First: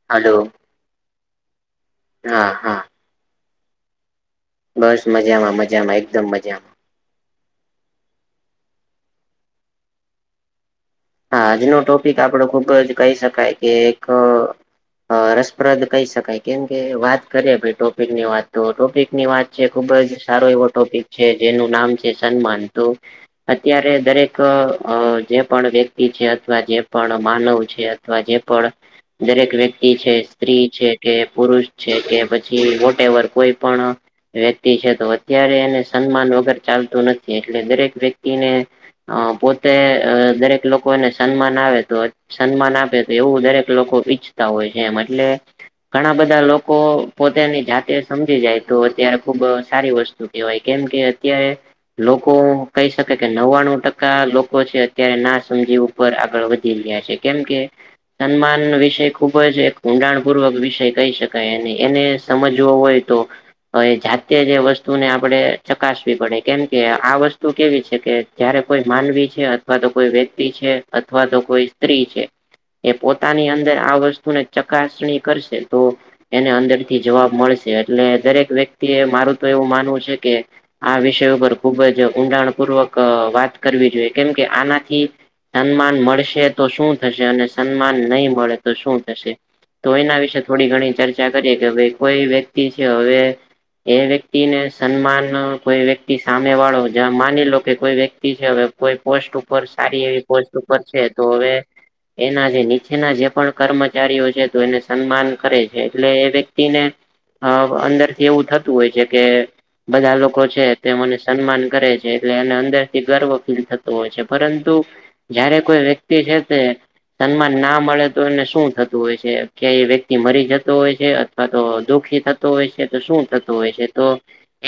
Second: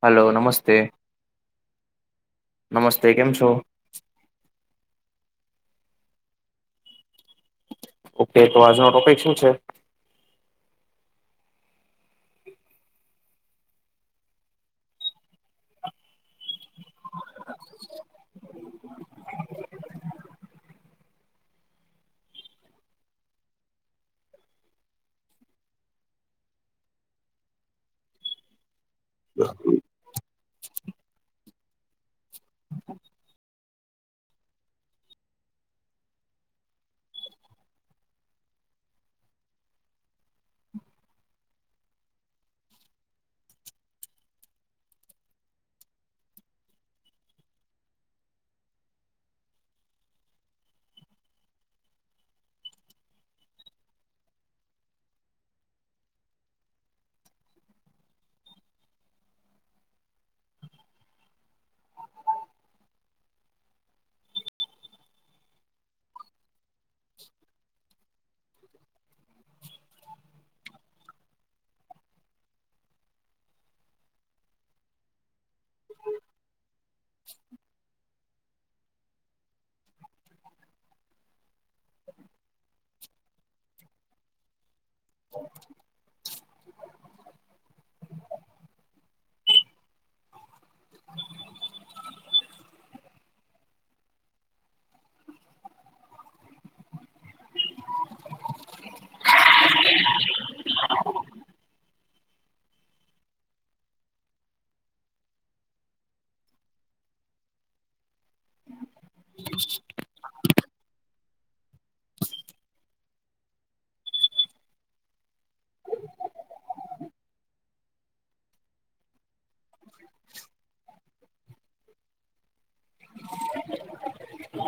Hello નમસ્તે હા હા તે કેમ છો? બસ મજામાં મજામાં એકદમ મજામાં ઓકે તો આજનો ટોપિક શું છે? હા આજનો ટોપિક આપડો ખુબ જ કહી શકાય કે એક અ રસપ્રદ કહી શકાય કેમ કે વાત કરીએ ભાઈ ટોપિક ની વાત તો ટોપિક ની વાત છે ખુબ જ સારો એવો ટોપિક છે. જેનું નામ છે સન્માન તો અત્યારે દરેક અ જે પણ વ્યક્તિ ઈ છે અથવા જે પણ માનવ છે અથવા જે પણ દરેક વ્યક્તિ છે. સ્ત્રી છે કે પુરુષ છે કે પછી વોટેવર કોઈ પણ વ્યક્તિ છે તો અત્યારે એને સન્માન વગર ચાલતું નથી એટલે દરેક વ્યક્તિને અ પોતે અ દરેક લોકો કોને સન્માન આવે તો સન્માન આપે તો એવું દરેક લોકો ઈચ્છતા હોય છે એમ એટલે ઘણા બધા લોકો પોતેની જાતે સમજી જાય તો અત્યારે ખુબ સારી વસ્તુ એવાય કેમ કે અત્યારે લોકો કહી શકે કે નવ્વાણું ટકા લોકો છે અત્યારે નાશ પહેલી ઉપર આગળ વધી રહ્યા છે કેમ કે સન્માન વિષય ખુબ જ એક ઊંડાણ પૂર્વક વિષય કહી શકાય અને એને સમજવો હોય તો. હ એ જાતે જે વસ્તુને આપણેે ચકાસવી પડે કેમ કે આ વસ્તુ કેવી છે કે જયારે કોઈ માનવી છે અથવા તો કોઈ વ્યક્તિ છે અથવા તો કોઈ સ્ત્રી છે. એ પોતાની અંદર આ વસ્તુને ચકાસણી કરશે તો એને અંદર થી જવાબ મળશે એટલે દરેક વ્યક્તિ એ મારું તો એવું માનવું છે કે. આ વિષય ઉપર ખુબ જ ઊંડાણ પૂર્વક વાત કરવી જોઈએ કેમ કે આનાથી સન્માન મળશે તો શું થશે અને સન્માન નહી મળે તો શું થશે તો એના વિશે થોડી ઘણી ચર્ચા કરીએ કે ભાઈ કોઈ વ્યક્તિ છે હવે એ વ્યક્તિને સન્માન કોઈ વ્યક્તિ સામે વાળો જ માની લો કે કોઈ વ્યક્તિ છે અવે કોઈ પોસ્ટ ઉપર સારી એવી પોસ્ટ ઉપર છે તો હવે એના જે નીચેના જે પણ કર્મચારીઓ છે તો એને સન્માન કરે છે એટલે એ વ્યક્તિને અ અંદર થી એવું થતું હોય છે કે. બધા લોકો છે તે મને સન્માન કરે છે એટલે એને અંદરથી ગર્વ ફીલ થતો હોય છે પરંતુ જયારે કોઈ વ્યક્તિ છે તે સન્માન ના મળે તો એને શું થતું હોય છે. કે એ વ્યક્તિ મરી જતો હોય છે અથવા તો દુખી થતો હોય છે તો શું થતું હોય છે તો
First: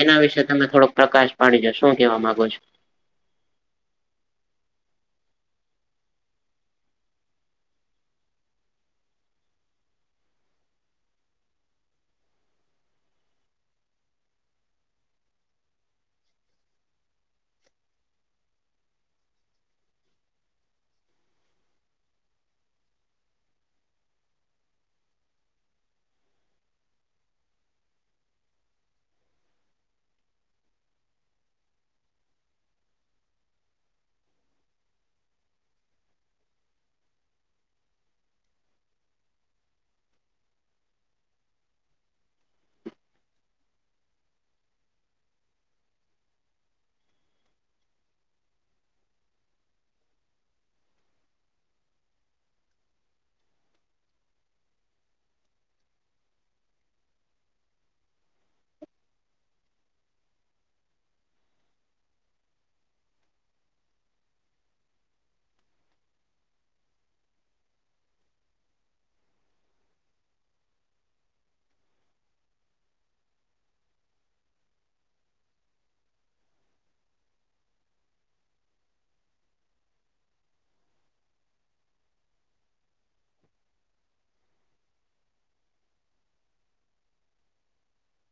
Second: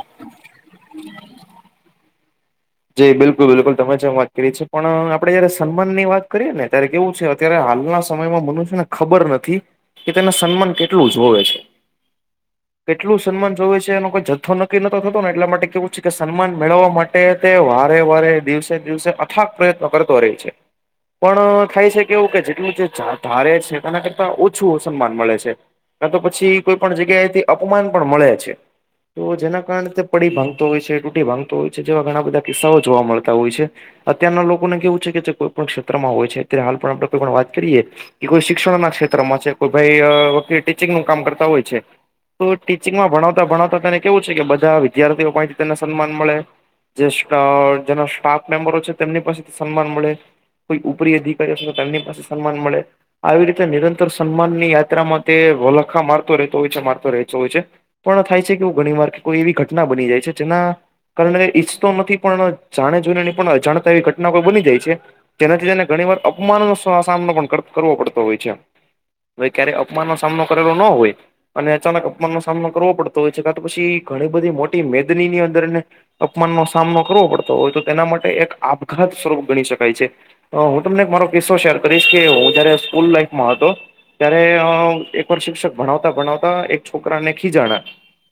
એના વિશેે તમે થોડોક પ્રકાશ પાડીદો શું કેહેવા માંગો છો જી બિલકુલ બિલકુલ તમે જેમ વાત કરી છી પણ આપણે જયારે સન્માન ની વાત કરીએ ને ત્યારે કેવું છે અત્યારે હાલના સમયમાં મનુષ્યને ખબર નથી કે તેને સન્માન કેટલું જોવે છે. [inaudible] કેટલું સન્માન જોવે છે એનો કોઈ જથ્થો નક્કી નતો થતો ને એટલા માટે કેવું છે કે સન્માન મેળવવા માટે તે વારે વારે દિવસે દિવસે અથાગ પ્રયત્ન કરતો રહે છે. પણ થાય છે કેવું કે જેટલું જે ધારે છે તેના કરતા ઓછું સન્માન મળે છે. કા તો પછી કોઈ પણ જગ્યા એથી અપમાન પણ મળે છે. તો જેના કારણે તે પડી ભાંગતો હોય છે તૂટી ભાંગતો હોય છે જેવા ઘણા બધા તે કિસ્સાઓ જોવા મળતા હોય છે. અત્યારના લોકોને કેવું છે કે જે કોઈ પણણ ક્ષેત્રમાં હોય છે તે હાલ પણ આપડે કોઈ વાત કરીએ કે કોઈ શિક્ષણ ના ક્ષેત્રમાં છે કોઈ ભાઈ વકીલ ટીચિંગ નું કામ કરતા હોય છે. તો ટીચિંગમાં ભણાવતા ભણાવતા તેને કેવું છે કે બધા વિદ્યાર્થીઓ પાસે થી તેને સન્માન મળે. જે સ્કા જેના સ્ટાફ મેમ્બરો છે તેમની પાસેથી સન્માન મળે. કોઈ ઉપરી અધિકારી હશે તો તેમની પાસે સન્માન મળે. આવી રીતે નિરંતર સન્માનની યાત્રામાં તે વ વલખા મારતો રહેતો હોય છે મારતો રહેતો હોય છે. પણ થાય છે કેવું ઘણી વાર કોઈ એવી ઘટના બની જાય છે જેના કારણે તો નથી પણ જાણે જોને પણ અજાણતા એવી ઘટના કોઈ બની જાય છે. તેનાથી તેને ઘણી વાર અપમાનનો સ સામનો પણ કર કરવો પડતો હોય છે. ભાઈ ક્યારે અપમાન નો સામનો કરેલો ન હોય. અને અચાનક અપમાનનો સામનો કરવો પડતો હોય છે કા તો પછી ઘણી બધી મોટી મેદની ની અંદર એને અપમાનનો સામનો કરવો પડતો હોય તો તેના માટે એક આપઘાત સ્વરૂપ ગણી શકાય છે. હું તમને એક મારો કિસ્સો શેર કરીશ કે હું જયારે સ્કૂલ લાઈફમાં હતો ત્યારે અ એકવાર શિક્ષક ભણાવતા ભણાવતા એક છોકરા ને ખીજાણા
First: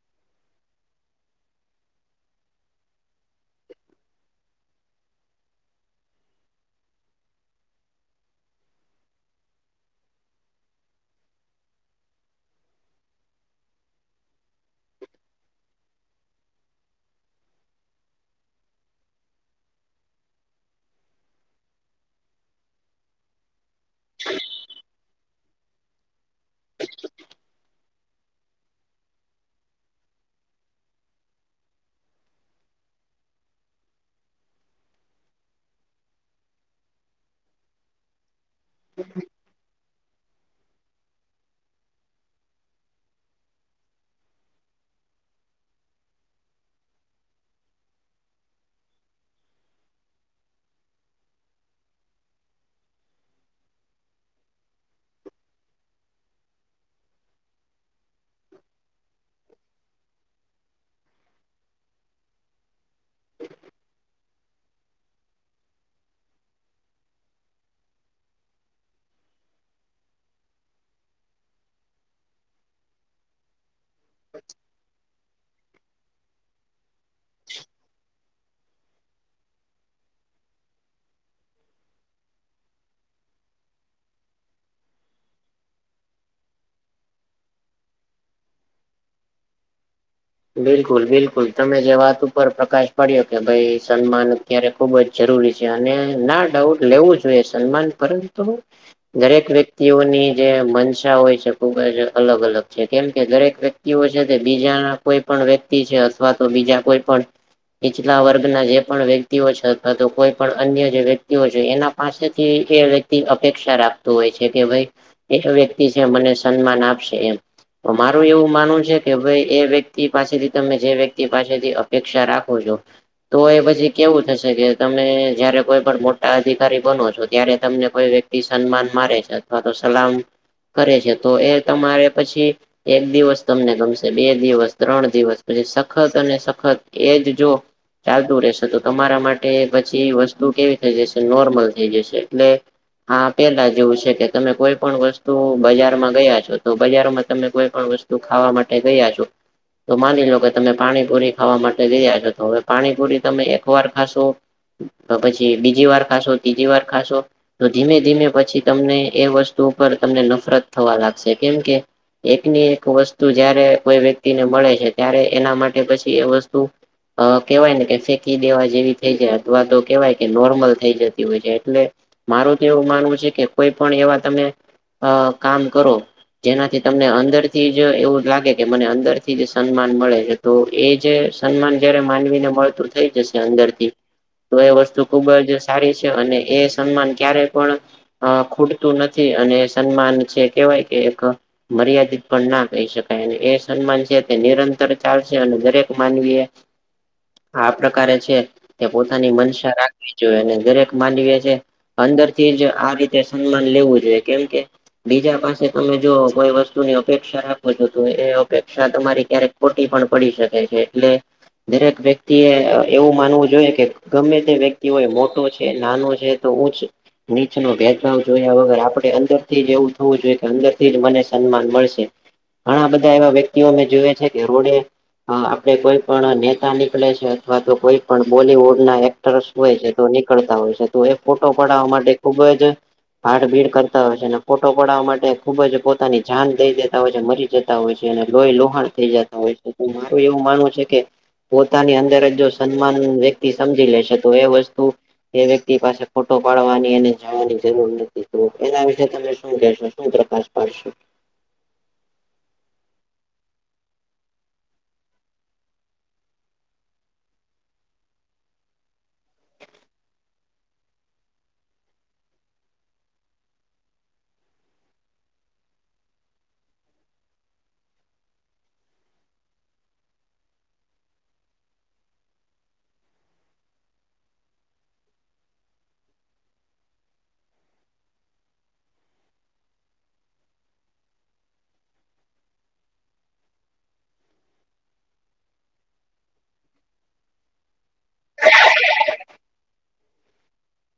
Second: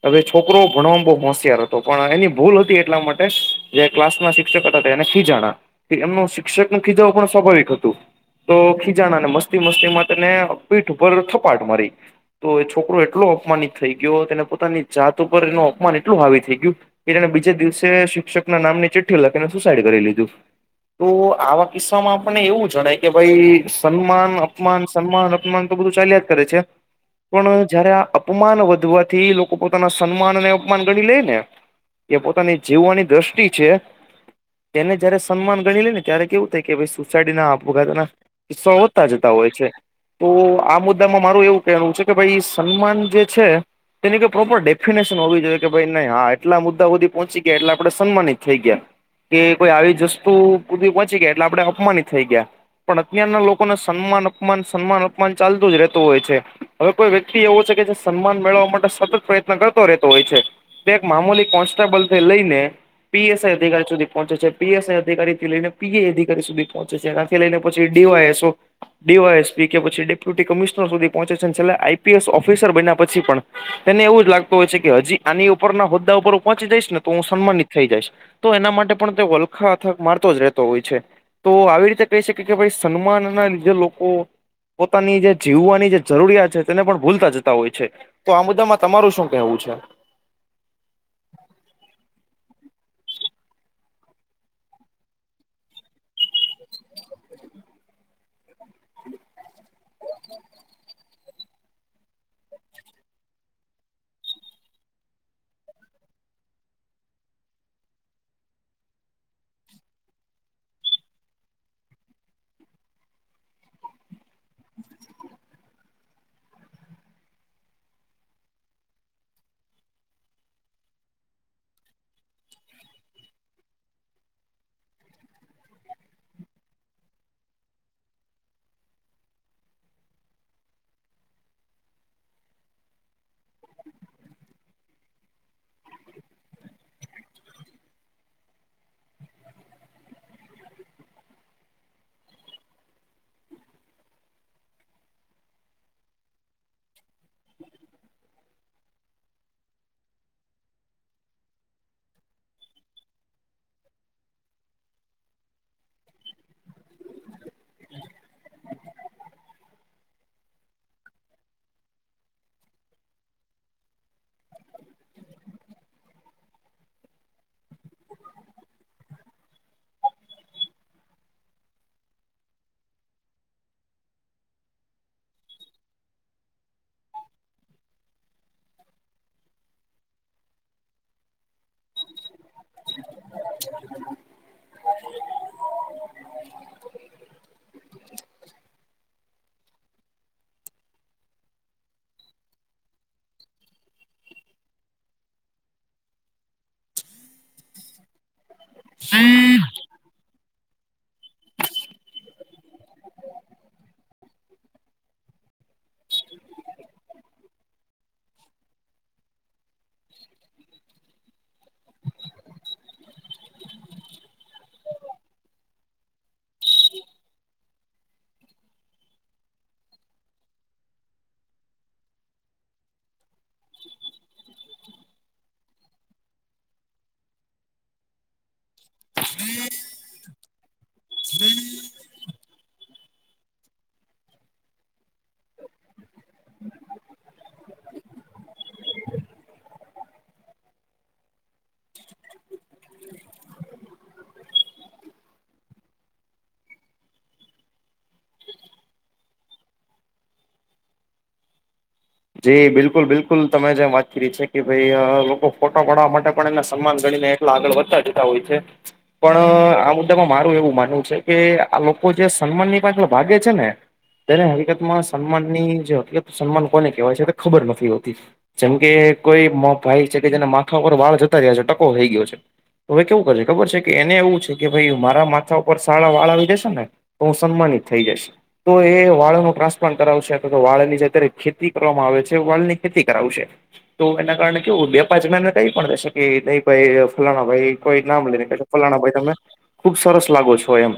હવે છોકરો ભણવામાં બહુ હોશિયાર હતો પણ એની ભૂલ હતી એટલા માટે [unintelligible] જે ક્લાસમાં શિક્ષકો હતા તેને ખીજાણા એમનું શિક્ષક નું ખીજાવું પણ સ્વાભાવિક હતું. તો ખીજાણા ને મસ્તી મસ્તીમાં તેને પીઠ ઉપર થપાટ મારી. તો એ છોકરો એટલો અપમાનિત થઈ ગ્યો તેને પોતાની જાત ઉપર એનું અપમાન એટલું હાવી થઈ ગ્યું કે તેણે બીજે દિવસે શિક્ષક ના નામની ચિઠ્ઠી લખીને સુસાઈડ કરી લીધું. તો આવા કિસ્સામાં આપણે એવું જણાય કે ભઈ સન્માન અપમાન સન્માન અપમાન તો બધું ચાલ્યા જ કરે છે પણ જ્યારે આ અપ માન વધવાથી લોકો પોતાના સન્માન અને અપમાન ગણી લે ને એ પોતાની જીવાની દ્રષ્ટિ છે. તેને જયારે સન્માન ગણી લે ને ત્યારે કેવું થાય કે ભઈ સુસાઈડ ને આપઘાતા ના કિસ્સો વધતા જતા હોય છે. તો આ મુદ્દામાં મારું એવું કેહવું છે કે ભાઈ સન્માન જે છે તેની કોઈ પ્રોપર ડેફિનેશન હોવી જોઈએ કે ભાઈ હા એટલા મુદ્દા હુદી પહોચી ગ્યા એટલે આપડે સન્માનિત થઈ ગ્યા કે કોઈ આવી જ વસ્તુ હુદિ પહોંચી ગ્યા એટલે આપડે અપમાનિત થઈ ગ્યા પણ અત્યારના લોકોને સન્માન અપમાન સન્માન અપમાન ચાલતું જ રહેતું હોય છે. હવે કોઈ વ્યક્તિ એવો છે કે જે સન્માન મેળવવા માટે સતત પ્રયત્ન કરતો રહેતો હોય છે. તે એક મામૂલી કોન્સ્ટેબલ થી લઈને પી. એસ. આઈ. અધિકારી સુધી પોહોંચે છે પી. એસ. આઈ. અધિકારીથી લઈને પી. એ. અધિકારી સુધી પહોંચે છે આ થી લઈને પછી D. Y. S. O. D. Y. S. P. કે પછી ડેપ્યુટી કમિશનર સુધી પહોંચે છે છેલ્લે આઈ. પી. એસ. ઓફિસર બન્યા પછી પણ તેને એવું જ લાગતું હોય છે કે હજી આની ઉપરના હોદ્દા ઉપર પહોંચી જઈશ ને તો હું સન્માનિત થઈ જાયશ તો એના માટે પણ તે વલખા અથક મારતો જ રહેતો હોય છે. તો આવી રીતે કહી શકી કે ભાઈ સન્માન ના લીધે લોકો પોતાની જે જીવવાની જે જરૂરિયાત છે તેને પણ ભૂલતા જતા હોય છે. તો આ મુદ્દામાં તમારું શું કેહેવું છે? બિલકુલ બિલકુલ તમે જે વાત ઉપર પ્રકાશ પાડ્યો કે ભાઈ સન્માન અત્યારે ખુબ જ જરૂરી છે અને ના ડાઉટ લેવું જોઈએ સન્માન પરંતુ દરેક વ્યક્તિઓની જે મનસા હોય છે ખુબ જ અલગ અલગ છે કેમ કે દરેક વ્યક્તિઓ છે તે બીજાના કોઈ પણ વ્યક્તિ છે અથવા તો બીજા કોઈ પણ નીચલા વર્ગના જે પણ વ્યક્તિઓ છે અથવા તો કોઈ પણ અન્ય જે વ્યક્તિઓ છે એના પાસેથી એ વ્યક્તિ અપેક્ષા રાખતું હોય છે કે ભઈ એ વ્યક્તિ છે મને સન્માન આપશે એમ મારું એવું માનવું છે કે ભાઈ એ વે તી પાસેથી તમે જે વ્યક્તિ પાસેથી અપેક્ષા રાખો છો તો એ પછી કેવું થશે કે તમે જયારે કોઈ પણ મોટા અધિકારી બનો છો ત્યારે તમને કોઈ વ્ય ક્તિ સન્માન મારે છે અથવા તો સલામ કરે છે તો એ તમારે પછી એક દિવસ તમને ગમશે બે દિવસ ત્રણ દિવસ પછી સખત અને સખત એજ જો ચાલતું રહેશે તો તમારા માટે પછી વસ્તુ કેવી થઈ જશે નોર્મલ થઈ જશે એટલે હા પેલા જેવું છે કે તમે કોઈ પણ વસ્તુ બજારમાં ગયા છો તો બજારમાં તમે કોઈ પણ વસ્ તું ખાવા માટે ગયા છો તો માની લો કે તમે પાણીપુરી ખાવા માટે ગયા છો તો હવે પાણીપુરી તમે એક વાર ખાશો તો પછી બીજી વાર ખાશો ત્રીજી વાર ખાશો તો ધીમે ધીમે પછી તમને એ વસ્તુ ઉપર તમને નફરત થવા લાગશે કેમ કે એકની એક વસ્તુ જ્યારે કોઈ વ્યક્તિને મળે છે ત્યારે એના માટે પછી એ વસ્તુ અ કેવાય ને કે ફેંકી દેવા જેવી થઈ જાય અથવા તો કેહેવાય કે નોર્મલ થઈ જતી હોય છે એટલે મારું તો એવું માનવું છે કે કોઈ પણ એવા તમે અ કામ કરો જેનાથી તમને અંદર થી જ એવું લાગે કે મને અંદર થી જે સન્માન મળે છે તો એ જે સન્માન જ્યારે માનવીને મળતું થઈ જશે અંદરથી તો એ વસ્તુ ખુબ જ સારી છે અને એ સન્માન ક્યારેય પણ ખૂટતું નથી. અને સન્માન છે કેવાય કે એક મર્યાદિત પણ ના કહી શકાય એ સન્માન. તે નિરંતર ચાલશે અને દરેક માનવી એ. આ પ્રકારે છે તે પોતાની મનશા રાખવી જોઈએ અને દરેક માનવી છે. અંદર થી જ આ રીતે સન્માન લેવું જોઈએ કેમ કે. બીજા પાસે તમે જો કોઈ વસ્તુ ની અપેક્ષા રાખો છો તો એ અપે. શકા તમારી ક્યારેક ખોટી પણ પડી શકે છે એટલે. દરેક વ્યક્તિએ એવું માનવું જોઈએ કે ગમે તે વ્યક્તિ હોય મોટો છે નાનો છે. તો ઊંચ. નીચનો ભેદભાવ જોયા વગર આપણે અંદરથી જ એવું થવું જોઈએ કે અંદરથી જ મને સન્માન મળશે. ઘણા બધા એવા વ્યક્તિઓ મેં જોએ છે કે રોડે. હા આપડે કોઈ પણ નેતા નીકળે છે અથવા તો કોઈપણ બોલીવુડ. ના એક્ટર્સ હોય છે તો નીકળતા હોય છે તો એક ફોટો પડાવવા માટે ખુબ જ. ભાડ ભીડ કરતા હોય છે અને ફોટો પડવા માટે ખુબ જ પોતાની જાન દઈ દેતા હોય છે મરી જતા હોય છે અને. લોહી લોહાણ થઈ જતા હોય છે તો મારું એવું માનવું છે કે. પોતાની અંદર જ જો સન્માન વ્યક્તિ સમજી લેશે તોએ વસ્તુ. એ વ્યક્તિ પાસે ફોટો પાડવાની અને જવાની જરૂર નથી તો એના વિશે તમે શું કેહેશો શું પ્રકાર. પર્શ. જી બિલકુલ બિલકુલ તમે જેમ વાત કરી છે કે ભાઈ લોકો ફોટો પાડવા માટે પણ એને સન્માન ગણીને. આગળ વધતા જતા હોય છે. [unintelligible] પણ આ મુદ્દામાં મારું એવું માનવું છે કે આ લોકો જે સન્માનની પાછળ ભાગે છે ને. ત્યારે હકીકતમાં સન્માનની જે હકીકત સન્માન કોને કહેવાય છે તે ખબર નથી હોતી. જેમ કે કોઈ ભાઈ છે કે જેના માથા ઉપર વાળ જતા રહ્યા છે ટકો થઈ ગયો છે. તો હવે કેવું કરે ખબર છે કે એને એવું છે કે ભાઈ મારા માથા ઉપર સારા વાળા આવી જશેને. તો હું સન્માનિત થઈ જશ તો એ વાળનો ટ્રાસપ્લાન્ટ કરાવશે અથવા તો વાળ ની અત્યારે ખેત. ખેતી કરવામાં આવે છે વાળની ખેતી કરાવશે. તો એના કારણે કેવું બે પાંચ જણા એને કંઈ પણ થશે કે નહી ભાઈ ફલાણા ભાઈ કોઈ નામ લેને. ફલાણા ભાઈ તમે ખુબ સરસ લાગો છો એમ.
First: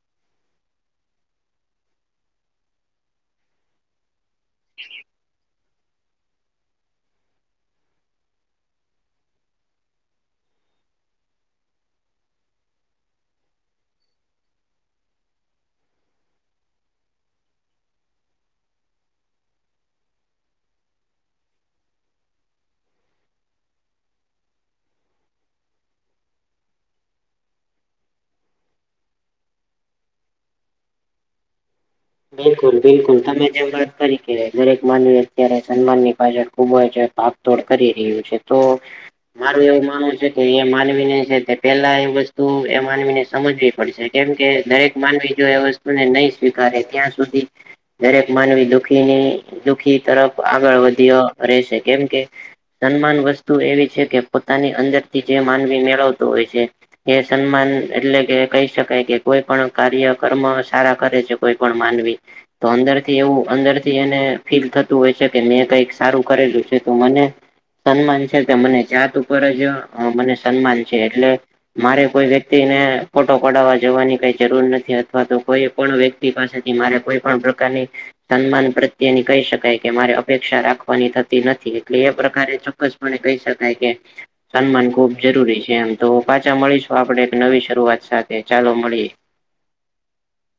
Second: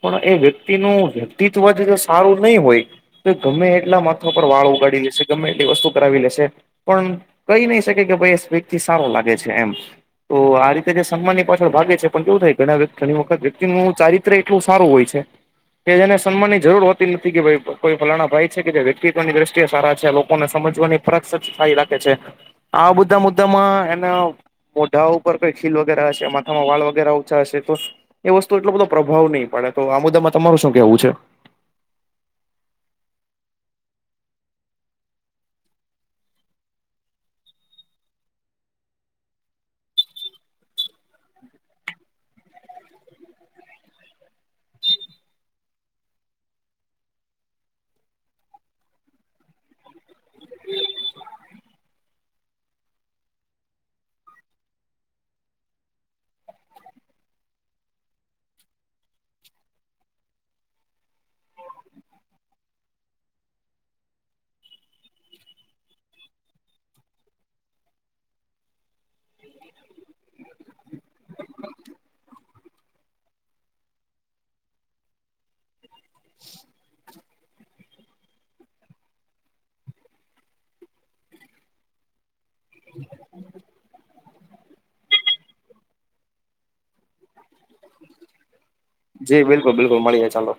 પણ એ વ્યક્તિનું વ્યક્તિત્વ જ સારું નહીં હોય. તો ગમે એટલા માથો પર વાળ ઉગાડ. લે ગમે તે વસ્તુ કરાવી લેશે. પણ કંઈ નહી શકે કે ભાઈ એ વ્યક્તિ સારો લાગે છે એમ. તો આ રીતે જે સન્માનની પાછળ ભાગે છે પણ કેવું થાય ઘણા ઘણી વખત વ્યક્તિનું સારી. એટલું સારું હોય છે. કે જેને સન્માનની જરૂર હોતી નથી કે ભાઈ કોઈ ફલાણા ભાઈ છે કે જે વ્યક્તિત્વની દ્રષ્ટિ. સારા છે લોકોને સમજવાની ફરક સારી લાગે છે આ બધા મુદ્દામાં એના. મોઢા ઉપર કંઈ ખીલ વગેરે હશે માથામાં વાળ વગેરે ઓછા હશે તો. એ વસ્તુ એટલો બધો પ્રભાવ નહીં પડે તો આ મુદ્દામાં તમારું શું કેવું છે. બિલકુલ બિલકુલ તમે જેમ વાત કરી કે દરેક માનવી અત્યારે સન્માનની પાછળ ખુબ હોય. તોડ કરી રહ્યું છે તો. મારું એવું માનવું છે કે એ માનવીને છે પેલા એ વસ્તુએ માનવીને સમજવી પડશે. કેમ કે દરેક માનવી જોએ વસ્તુને નહીં સ્વીકારે ત્યાં સુધી. દરેક માનવી દુઃખીની દુખી તરફ આગળ વધ્યો રહેશે કેમકે. સન્માન વસ્તુ એવી છે કે પોતાની અંદરથી જે માનવી મેળવતો હોય છે. એ સન્માન એટલે કે કહી શકાય કે કોઈ પણ કાર્ય કર્મ સારા કરે છે કોઈ. પણ માનવી. તો અંદરથી એવું અંદરથી એને ફીલ થતું હોય છે કે મેં કંઈક સારું કરેલું છે તો મને. સન્માન છે કે મને જાત ઉપરજ મને સન્માન છે એટલે. મારે કોઈ વ્યક્તિને ફોટો પડાવવા જવાની કઈ જરૂર નથી અથવા તો કોઈ પણ વ્યક્તિ. એ પાસેથી મારે કોઈપણ પ્રકારની સન્માન પ્રત્યેની કહી શકાય કે મારે અપેક્ષા રાખવાની થતી નથી એટલે એ પ્રકારે ચોક્કસ કોને કહી શકાય કે, સન્માન ખુબ જરૂરી છે, એમ તો પાછા મળીશું આપણે એક નવી શરૂઆત સાથે ચાલો મળીએ. જી બિલકુલ બિલકુલ મળીએ ચાલો.